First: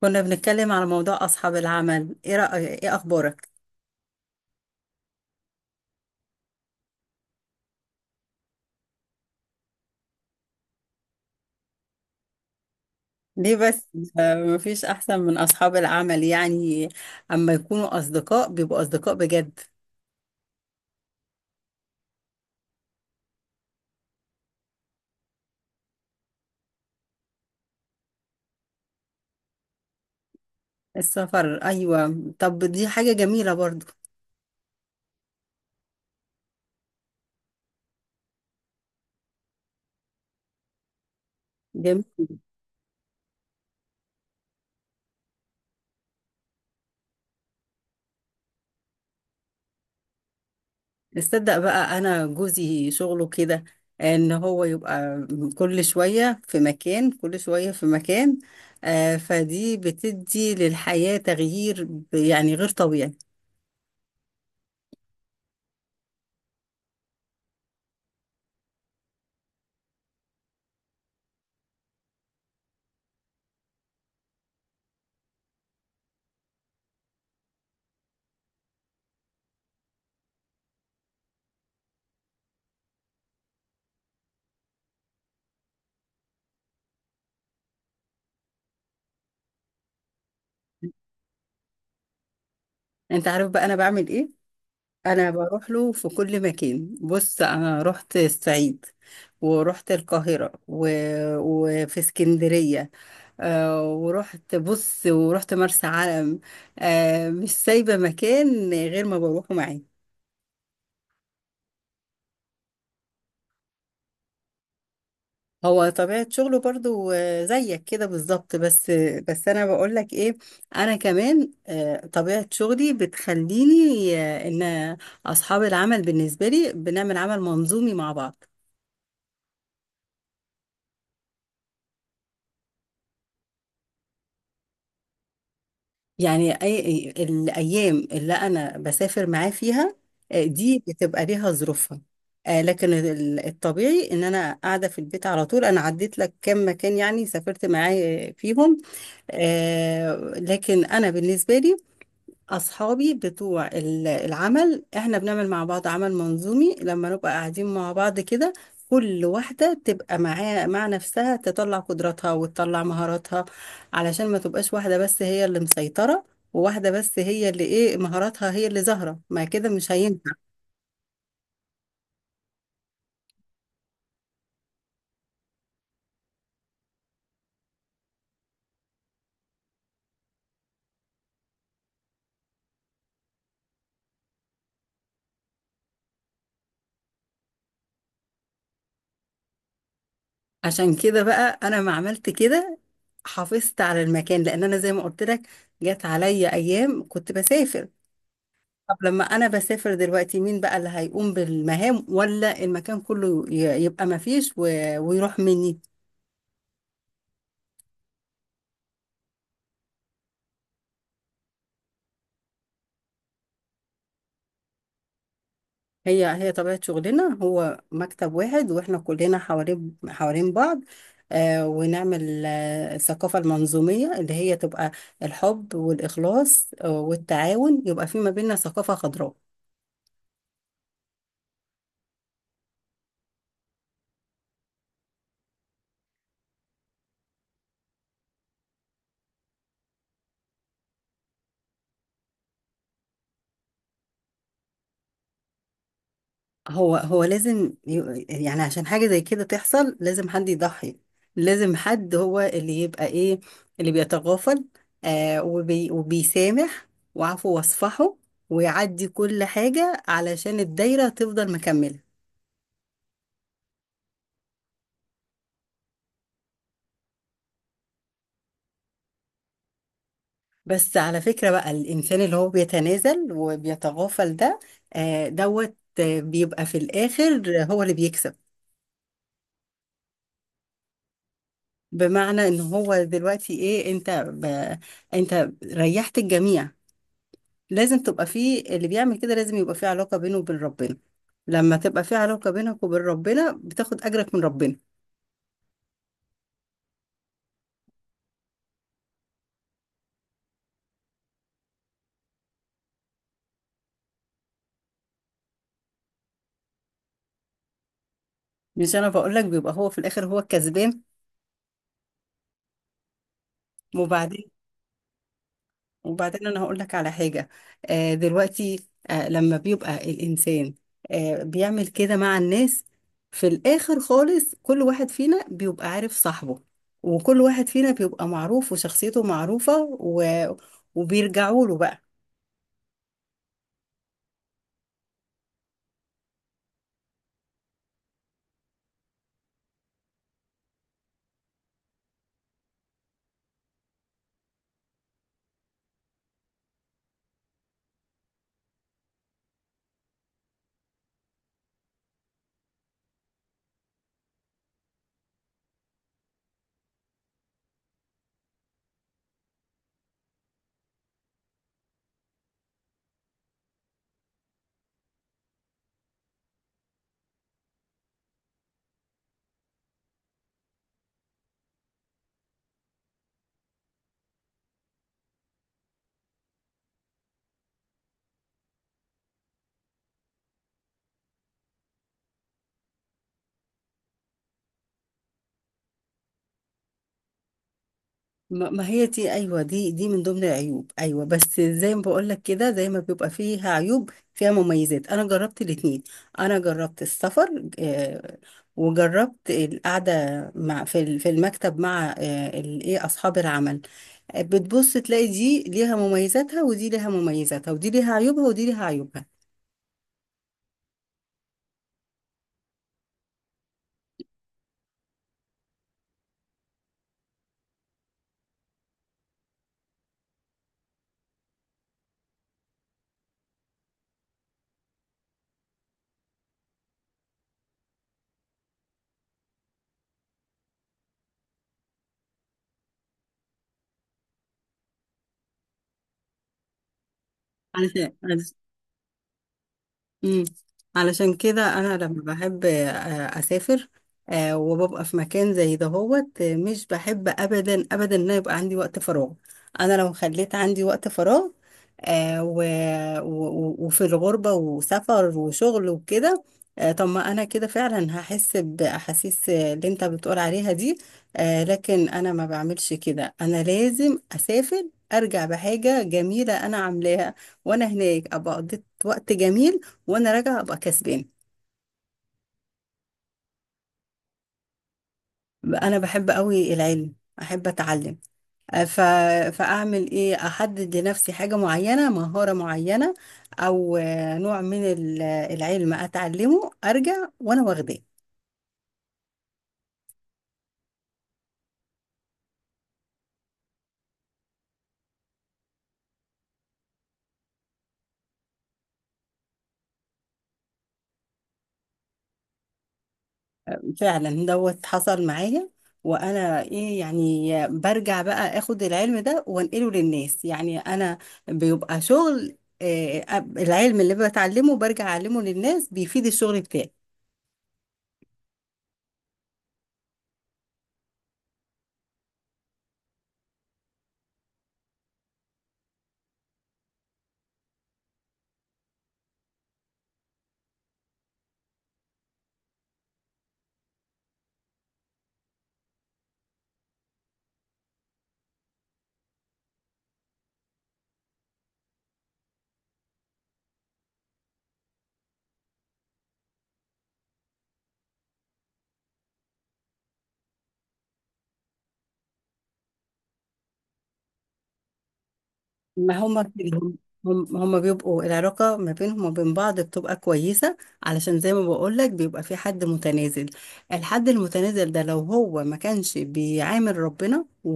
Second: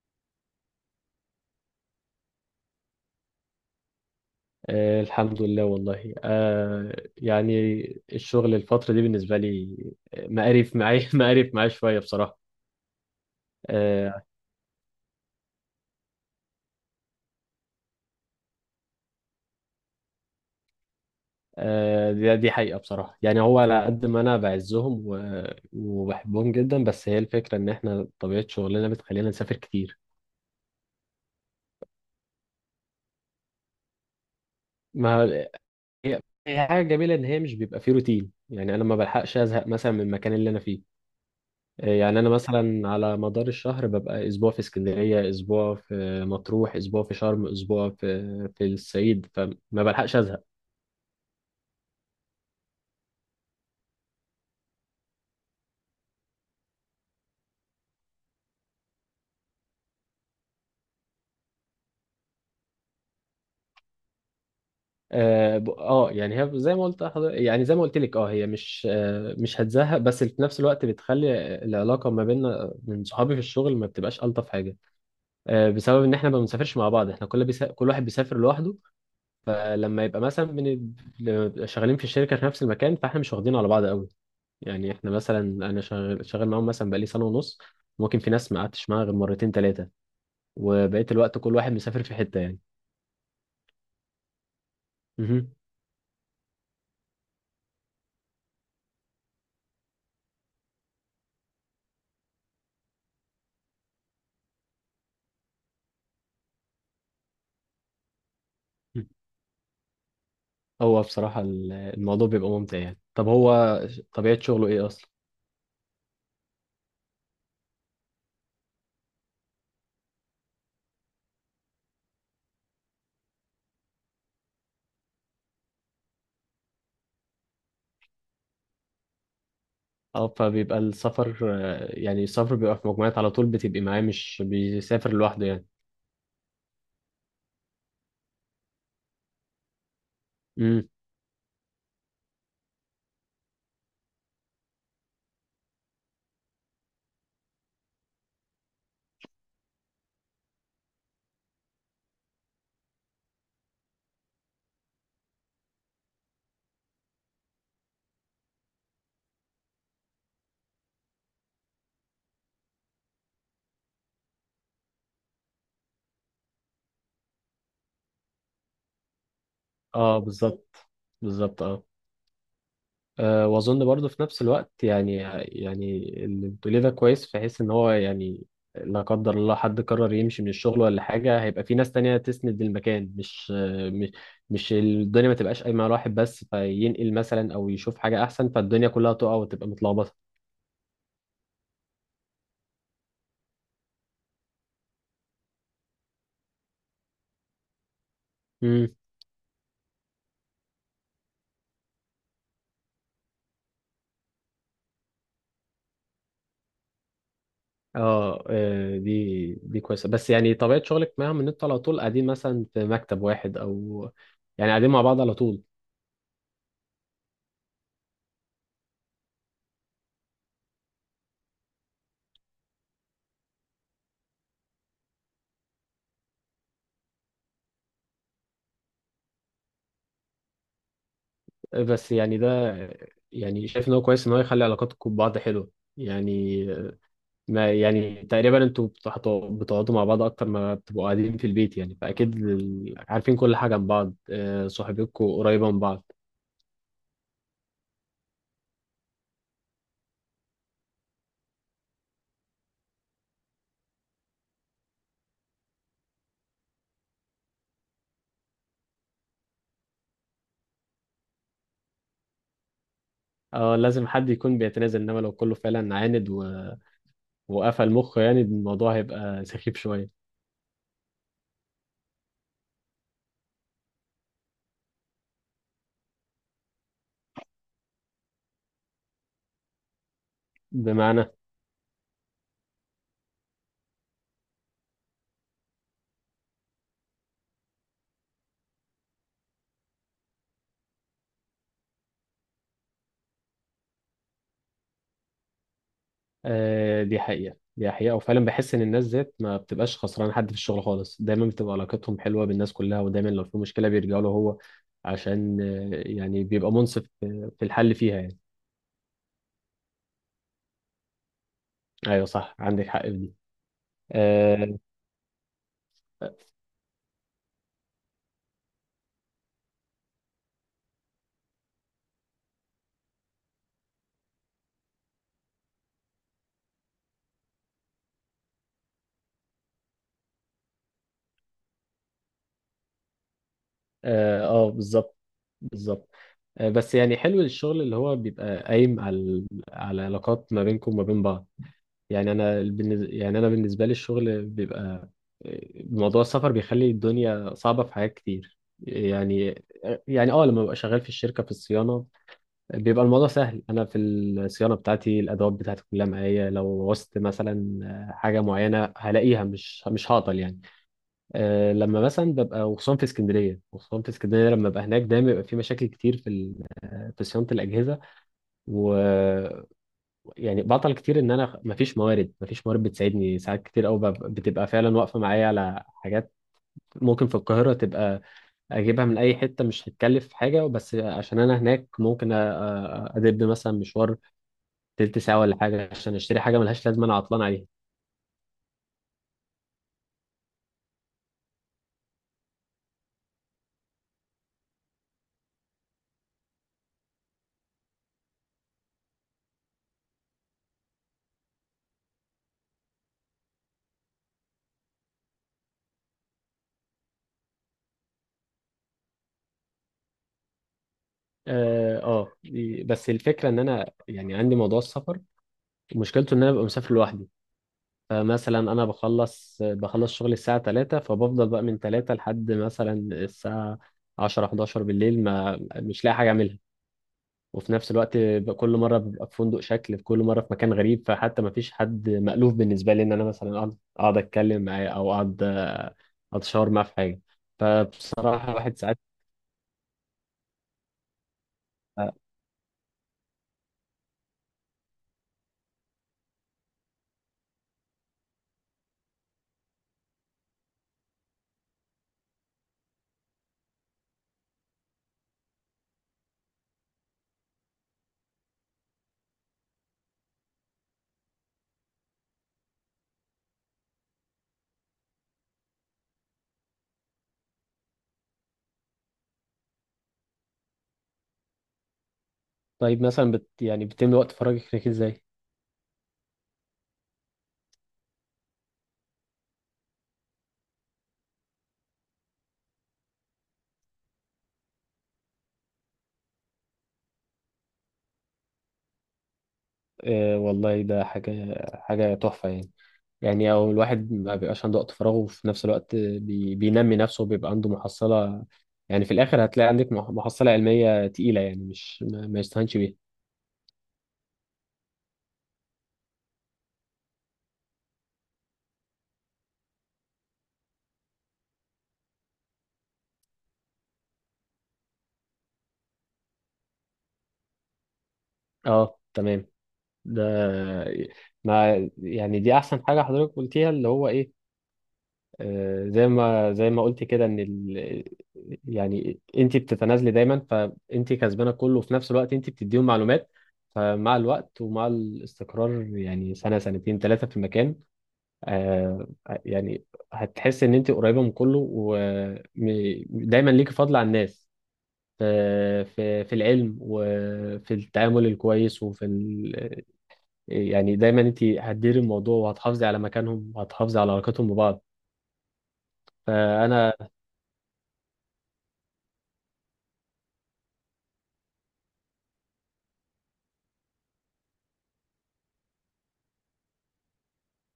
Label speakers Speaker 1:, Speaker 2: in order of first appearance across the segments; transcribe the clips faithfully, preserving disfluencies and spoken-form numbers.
Speaker 1: كنا بنتكلم على موضوع أصحاب العمل. إيه رأيك؟ إيه أخبارك؟
Speaker 2: آه، الحمد لله والله. آه يعني الشغل الفترة دي بالنسبة لي، آه، مقرف معايا مقرف معايا شوية بصراحة.
Speaker 1: ليه بس؟
Speaker 2: آه
Speaker 1: آه، مفيش أحسن من أصحاب العمل يعني. أما يكونوا أصدقاء، بيبقوا أصدقاء بجد.
Speaker 2: آه دي, دي حقيقة بصراحة. يعني هو على قد ما أنا بعزهم و- وبحبهم جدا، بس هي الفكرة إن إحنا طبيعة شغلنا بتخلينا نسافر كتير.
Speaker 1: السفر، أيوة. طب دي حاجة جميلة برضو.
Speaker 2: ما هي هي حاجة جميلة إن هي مش بيبقى فيه روتين، يعني أنا ما بلحقش أزهق مثلا من المكان اللي أنا فيه. آه، يعني
Speaker 1: جميل.
Speaker 2: انا مثلا على مدار الشهر ببقى اسبوع في اسكندريه، اسبوع في مطروح، اسبوع في شرم، اسبوع في في الصعيد، فما بلحقش ازهق.
Speaker 1: تصدق بقى؟ أنا جوزي شغله كده، إن هو يبقى كل شوية في مكان، كل شوية في مكان. آه، فدي بتدي للحياة تغيير ب- يعني غير طبيعي.
Speaker 2: اه ب- آه، يعني هي زي ما قلت حضر- يعني زي ما قلت لك اه هي مش آه مش هتزهق، بس في نفس الوقت بتخلي العلاقه ما بيننا من صحابي في الشغل ما بتبقاش الطف حاجه. آه بسبب ان احنا ما بنسافرش مع بعض، احنا كل بيسا... كل واحد بيسافر لوحده. فلما يبقى مثلا بن... شغالين في الشركه في نفس المكان، فاحنا مش واخدين على بعض قوي. يعني احنا مثلا انا شغال شغال معاهم مثلا بقالي سنه ونص، ممكن في ناس ما قعدتش معاها غير مرتين ثلاثه، وبقيت الوقت كل واحد مسافر في حته يعني.
Speaker 1: أنت عارف بقى أنا بعمل إيه؟ انا
Speaker 2: مهم.
Speaker 1: بروح له في كل مكان. بص، انا رحت الصعيد، ورحت القاهرة، و... وفي اسكندرية، آه ورحت، بص، ورحت مرسى علم. آه مش سايبة مكان غير ما بروحه معاه.
Speaker 2: هو بصراحه ال- الموضوع بيبقى ممتع. يعني طب هو ش- طبيعه شغله ايه اصلا؟
Speaker 1: هو طبيعة شغله برضو، آه، زيك كده بالظبط، بس. بس أنا بقولك إيه. أنا كمان، آه، طبيعة شغلي بتخليني، آه، إن أصحاب العمل بالنسبة لي بنعمل عمل منظومي مع بعض.
Speaker 2: اه فبيبقى السفر، آه، يعني السفر بيبقى في مجموعات على طول، بتبقي معاه مش بيسافر لوحده يعني.
Speaker 1: يعني أي أي- الأيام اللي أنا بسافر معاه فيها، آه، دي
Speaker 2: امم.
Speaker 1: بتبقى ليها ظروفها. آه، لكن ال- الطبيعي إن أنا قاعدة في البيت على طول. أنا عديت لك كام مكان يعني سافرت معاه فيهم. آه، لكن أنا بالنسبة لي، أصحابي بتوع ال- العمل، إحنا بنعمل مع بعض عمل منظومي لما نبقى قاعدين مع بعض كده. كل واحدة تبقى معاها مع نفسها، تطلع قدراتها وتطلع مهاراتها، علشان ما تبقاش واحدة بس هي اللي مسيطرة، وواحدة بس هي اللي إيه مهاراتها هي اللي ظاهرة. ما كده مش
Speaker 2: اه
Speaker 1: هينفع.
Speaker 2: بالظبط، بالظبط اه أه واظن برضه في نفس الوقت يعني. يعني اللي بتقوليه ده كويس، في حيث ان هو يعني لا قدر الله حد قرر يمشي من الشغل ولا حاجه، هيبقى في ناس تانية تسند المكان. مش آه، مش مش الدنيا ما تبقاش قايمه على واحد بس، فينقل مثلا او يشوف حاجه احسن فالدنيا كلها تقع وتبقى متلخبطه.
Speaker 1: عشان كده بقى أنا ما عملت كده، حافظت على المكان، لأن أنا زي ما قلت لك، جت عليا أيام كنت بسافر.
Speaker 2: امم.
Speaker 1: طب لما انا بسافر دلوقتي، مين بقى اللي هيقوم بالمهام، ولا المكان كله ي- يبقى ما فيش و- ويروح مني؟
Speaker 2: اه آه، دي دي كويسه. بس يعني طبيعه شغلك معاهم ان انتوا على طول قاعدين مثلا في مكتب واحد، او يعني قاعدين مع بعض على طول؟
Speaker 1: هي هي طبيعة شغلنا، هو مكتب واحد، واحنا كلنا حوالين حوالين بعض، آه ونعمل آه الثقافة المنظومية اللي هي تبقى الحب والإخلاص آه والتعاون، يبقى في ما بيننا ثقافة خضراء.
Speaker 2: بس يعني ده، يعني شايف ان هو كويس ان هو يخلي علاقاتكم ببعض حلوه يعني. ما يعني تقريبا انتوا بتحطوا- بتقعدوا مع بعض اكتر ما بتبقوا قاعدين في البيت يعني، فاكيد ال- عارفين كل حاجه عن بعض، آه، صحبتكم قريبه من بعض.
Speaker 1: هو هو لازم، ي- يعني عشان حاجة زي كده تحصل، لازم حد يضحي، لازم حد هو اللي يبقى ايه، اللي بيتغافل، آه وبي وبيسامح، وعفو واصفحه، ويعدي كل حاجة، علشان الدايرة تفضل مكملة.
Speaker 2: اه لازم حد يكون بيتنازل، انما لو كله فعلا عاند و... وقفل مخه، يعني الموضوع هيبقى سخيف شويه.
Speaker 1: بس على فكرة بقى، الإنسان اللي هو بيتنازل وبيتغافل ده، آه دوت، آه، بيبقى في الآخر هو اللي بيكسب.
Speaker 2: بمعنى؟
Speaker 1: بمعنى ان هو دلوقتي ايه، انت ب... انت ريحت الجميع. لازم تبقى فيه اللي بيعمل كده، لازم يبقى فيه علاقة بينه وبين ربنا. لما تبقى فيه علاقة بينك وبين ربنا، بتاخد أجرك من ربنا.
Speaker 2: آه، دي حقيقة، دي حقيقة. وفعلا بحس إن الناس ذات ما بتبقاش خسرانة حد في الشغل خالص، دايما بتبقى علاقتهم حلوة بالناس كلها، ودايما لو في مشكلة بيرجعوا له هو. عشان آه، يعني بيبقى منصف في في الحل فيها يعني.
Speaker 1: مش أنا بقول لك بيبقى هو في الآخر هو الكسبان.
Speaker 2: أيوة صح، عندك حق في دي.
Speaker 1: وبعدين،
Speaker 2: آه،
Speaker 1: وبعدين أنا هقول لك على حاجة. آه دلوقتي، آه لما بيبقى الإنسان آه بيعمل كده مع الناس، في الآخر خالص كل واحد فينا بيبقى عارف صاحبه، وكل واحد فينا بيبقى معروف وشخصيته معروفة، و... وبيرجعوا له بقى.
Speaker 2: آه، آه، بالظبط، بالظبط آه بس يعني حلو الشغل اللي هو بيبقى قايم على على علاقات ما بينكم وما بين بعض يعني. انا بالنز- يعني انا بالنسبه لي الشغل بيبقى، موضوع السفر بيخلي الدنيا صعبه في حاجات كتير يعني يعني اه لما ببقى شغال في الشركه في الصيانه، بيبقى الموضوع سهل. انا في الصيانه بتاعتي الادوات بتاعتي كلها معايا، لو وصت مثلا حاجه معينه هلاقيها، مش مش هعطل يعني. آه، لما مثلا ببقى، وخصوصا في اسكندريه، وخصوصا في اسكندريه لما ببقى هناك دايما بيبقى في مشاكل كتير في ال- في صيانه الاجهزه و... يعني بعطل كتير، ان انا مفيش موارد، مفيش موارد بتساعدني. ساعات كتير قوي بتبقى فعلا واقفه معايا على حاجات ممكن في القاهره تبقى اجيبها من اي حته مش هتكلف حاجه، بس عشان انا هناك ممكن أ- أ- ادب مثلا مشوار تلت ساعه ولا حاجه عشان اشتري حاجه ملهاش لازمه، انا عطلان عليها.
Speaker 1: ما ما هي دي، ايوه، دي دي من ضمن العيوب، ايوه. بس زي ما بقول لك كده، زي ما بيبقى فيها عيوب، فيها مميزات. انا جربت الاتنين. انا جربت السفر، آه، وجربت القعده مع، في ال- في المكتب مع، آه، ال- ايه، اصحاب العمل. آه، بتبص تلاقي دي ليها مميزاتها، ودي ليها مميزاتها، ودي ليها عيوبها، ودي ليها
Speaker 2: اه آه، بس الفكره ان انا يعني عندي موضوع السفر، مشكلته ان انا ببقى مسافر لوحدي. فمثلا انا بخلص بخلص شغل الساعة ثلاثة، فبفضل بقى من تلاتة لحد مثلا الساعة عشرة حداشر بالليل ما مش لاقي حاجة اعملها. وفي نفس الوقت ب- كل مرة ببقى في فندق شكل في كل مرة، في مكان غريب، فحتى ما فيش حد مألوف بالنسبة لي ان انا مثلا اقعد اقعد اتكلم معاه او اقعد آه، اتشاور معاه في حاجة.
Speaker 1: عيوبها.
Speaker 2: فبصراحة الواحد ساعات.
Speaker 1: مم. علشان كده انا لما بحب آه، اسافر، آه، وببقى في مكان زي دهوت، آه، مش بحب ابدا ابدا ان أنا يبقى عندي وقت فراغ. انا لو خليت عندي وقت فراغ، آه، و... و... وفي الغربة وسفر وشغل وكده، آه، طب ما انا كده فعلا هحس باحاسيس، آه، اللي انت بتقول عليها دي. آه، لكن انا ما بعملش كده، انا لازم اسافر، ارجع بحاجة جميلة انا عاملاها، وانا هناك ابقى قضيت وقت جميل، وانا راجعه ابقى كسبان.
Speaker 2: طيب مثلا بت يعني بتملي وقت فراغك ازاي؟
Speaker 1: انا بحب قوي العلم، احب اتعلم. أه، ف... فاعمل ايه، احدد لنفسي حاجه معينه، مهاره معينه، او آه، نوع من ال- العلم اتعلمه، ارجع وانا واخداه.
Speaker 2: أه والله ده حاجة حاجة تحفة يعني. يعني او الواحد ما بيبقاش عنده وقت فراغ، وفي نفس الوقت بي... بينمي نفسه وبيبقى عنده محصلة. يعني في الاخر هتلاقي عندك مح- محصلة علمية تقيلة، يعني مش ما, ما يستهانش بيها.
Speaker 1: فعلا دوت حصل معايا. وانا ايه يعني، برجع بقى اخد العلم ده وانقله للناس. يعني انا بيبقى شغل، آه، العلم اللي بتعلمه برجع اعلمه للناس، بيفيد الشغل بتاعي.
Speaker 2: اه، تمام ده. ما يعني دي احسن حاجة حضرتك قلتيها، اللي هو ايه، آه زي ما زي ما قلت كده ان ال... يعني انت بتتنازلي دايما فانت كسبانة كله، وفي نفس الوقت انت بتديهم معلومات. فمع الوقت ومع الاستقرار يعني سنة سنتين ثلاثة في المكان، آه، يعني هتحس ان انت قريبه من كله، ودايما ليكي فضل على الناس في في في العلم وفي التعامل الكويس وفي ال... آه، يعني دايما انت هتديري الموضوع وهتحافظي على مكانهم وهتحافظي على علاقتهم ببعض.
Speaker 1: ما هما كده
Speaker 2: فانا
Speaker 1: هم. هم- هما بيبقوا العلاقة ما بينهم وبين بعض بتبقى كويسة، علشان زي ما بقولك بيبقى في حد متنازل. الحد المتنازل ده، لو هو ما كانش بيعامل ربنا و...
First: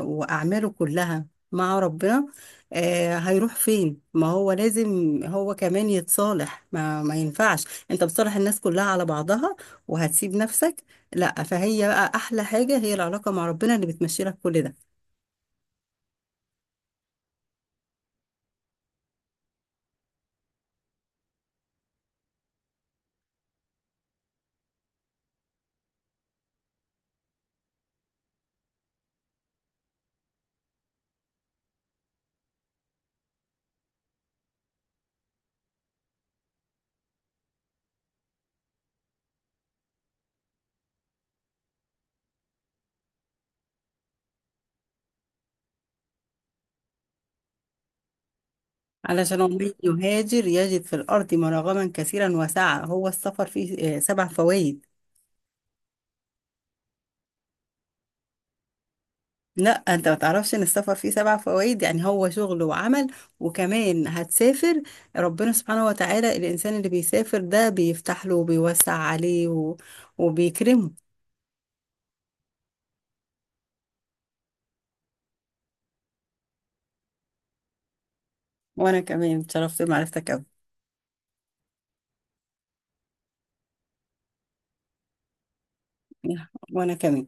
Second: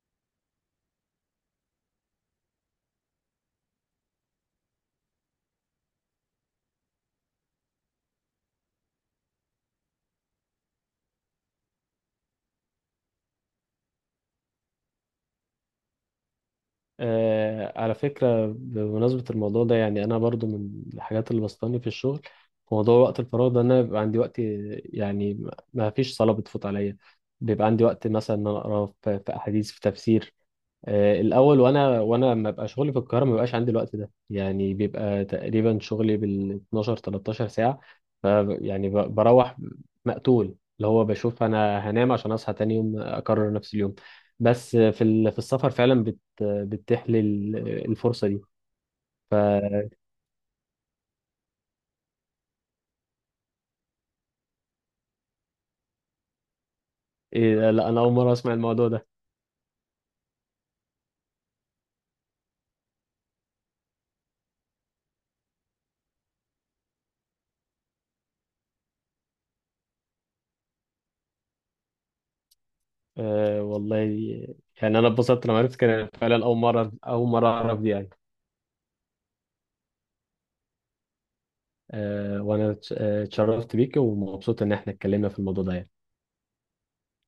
Speaker 1: وأعماله كلها مع ربنا، آه هيروح فين؟ ما هو لازم هو كمان يتصالح. ما, ما ينفعش انت بتصالح الناس كلها على بعضها، وهتسيب نفسك. لا، فهي بقى أحلى حاجة هي العلاقة مع ربنا، اللي بتمشي لك كل ده.
Speaker 2: آه، على فكره بمناسبه الموضوع ده، يعني انا برضو من الحاجات اللي بسطاني في الشغل في موضوع وقت الفراغ ده، ان انا بيبقى عندي وقت يعني ما ما فيش صلاه بتفوت عليا. بيبقى عندي وقت مثلا ان انا اقرا في في احاديث في تفسير، آه، الاول. وانا وانا لما ببقى شغلي في القاهره ما بيبقاش عندي الوقت ده يعني، بيبقى تقريبا شغلي بال اتناشر تلتاشر ساعه، ف يعني ب- بروح مقتول، اللي هو بشوف انا هنام عشان اصحى تاني يوم اكرر نفس اليوم. بس في ال- في السفر فعلا بت بتتيح لي ال- الفرصه دي.
Speaker 1: علشان ومن يهاجر يجد في الأرض مراغما كثيرا وسعة. هو السفر فيه، آه، سبع فوائد.
Speaker 2: إيه ده؟ لا انا اول مره اسمع الموضوع ده.
Speaker 1: لا، انت ما تعرفش ان السفر فيه سبع فوائد؟ يعني هو شغل وعمل، وكمان هتسافر. ربنا سبحانه وتعالى الإنسان اللي بيسافر ده بيفتح له وبيوسع عليه و... وبيكرمه.
Speaker 2: أه والله يعني انا اتبسطت لما عرفت كده، فعلا اول مره اول مره اعرف دي يعني.
Speaker 1: وانا كمان اتشرفت بمعرفتك قوي.
Speaker 2: أه وانا اتش- آه، اتشرفت بيك ومبسوط ان احنا اتكلمنا في الموضوع ده يعني.
Speaker 1: وانا كمان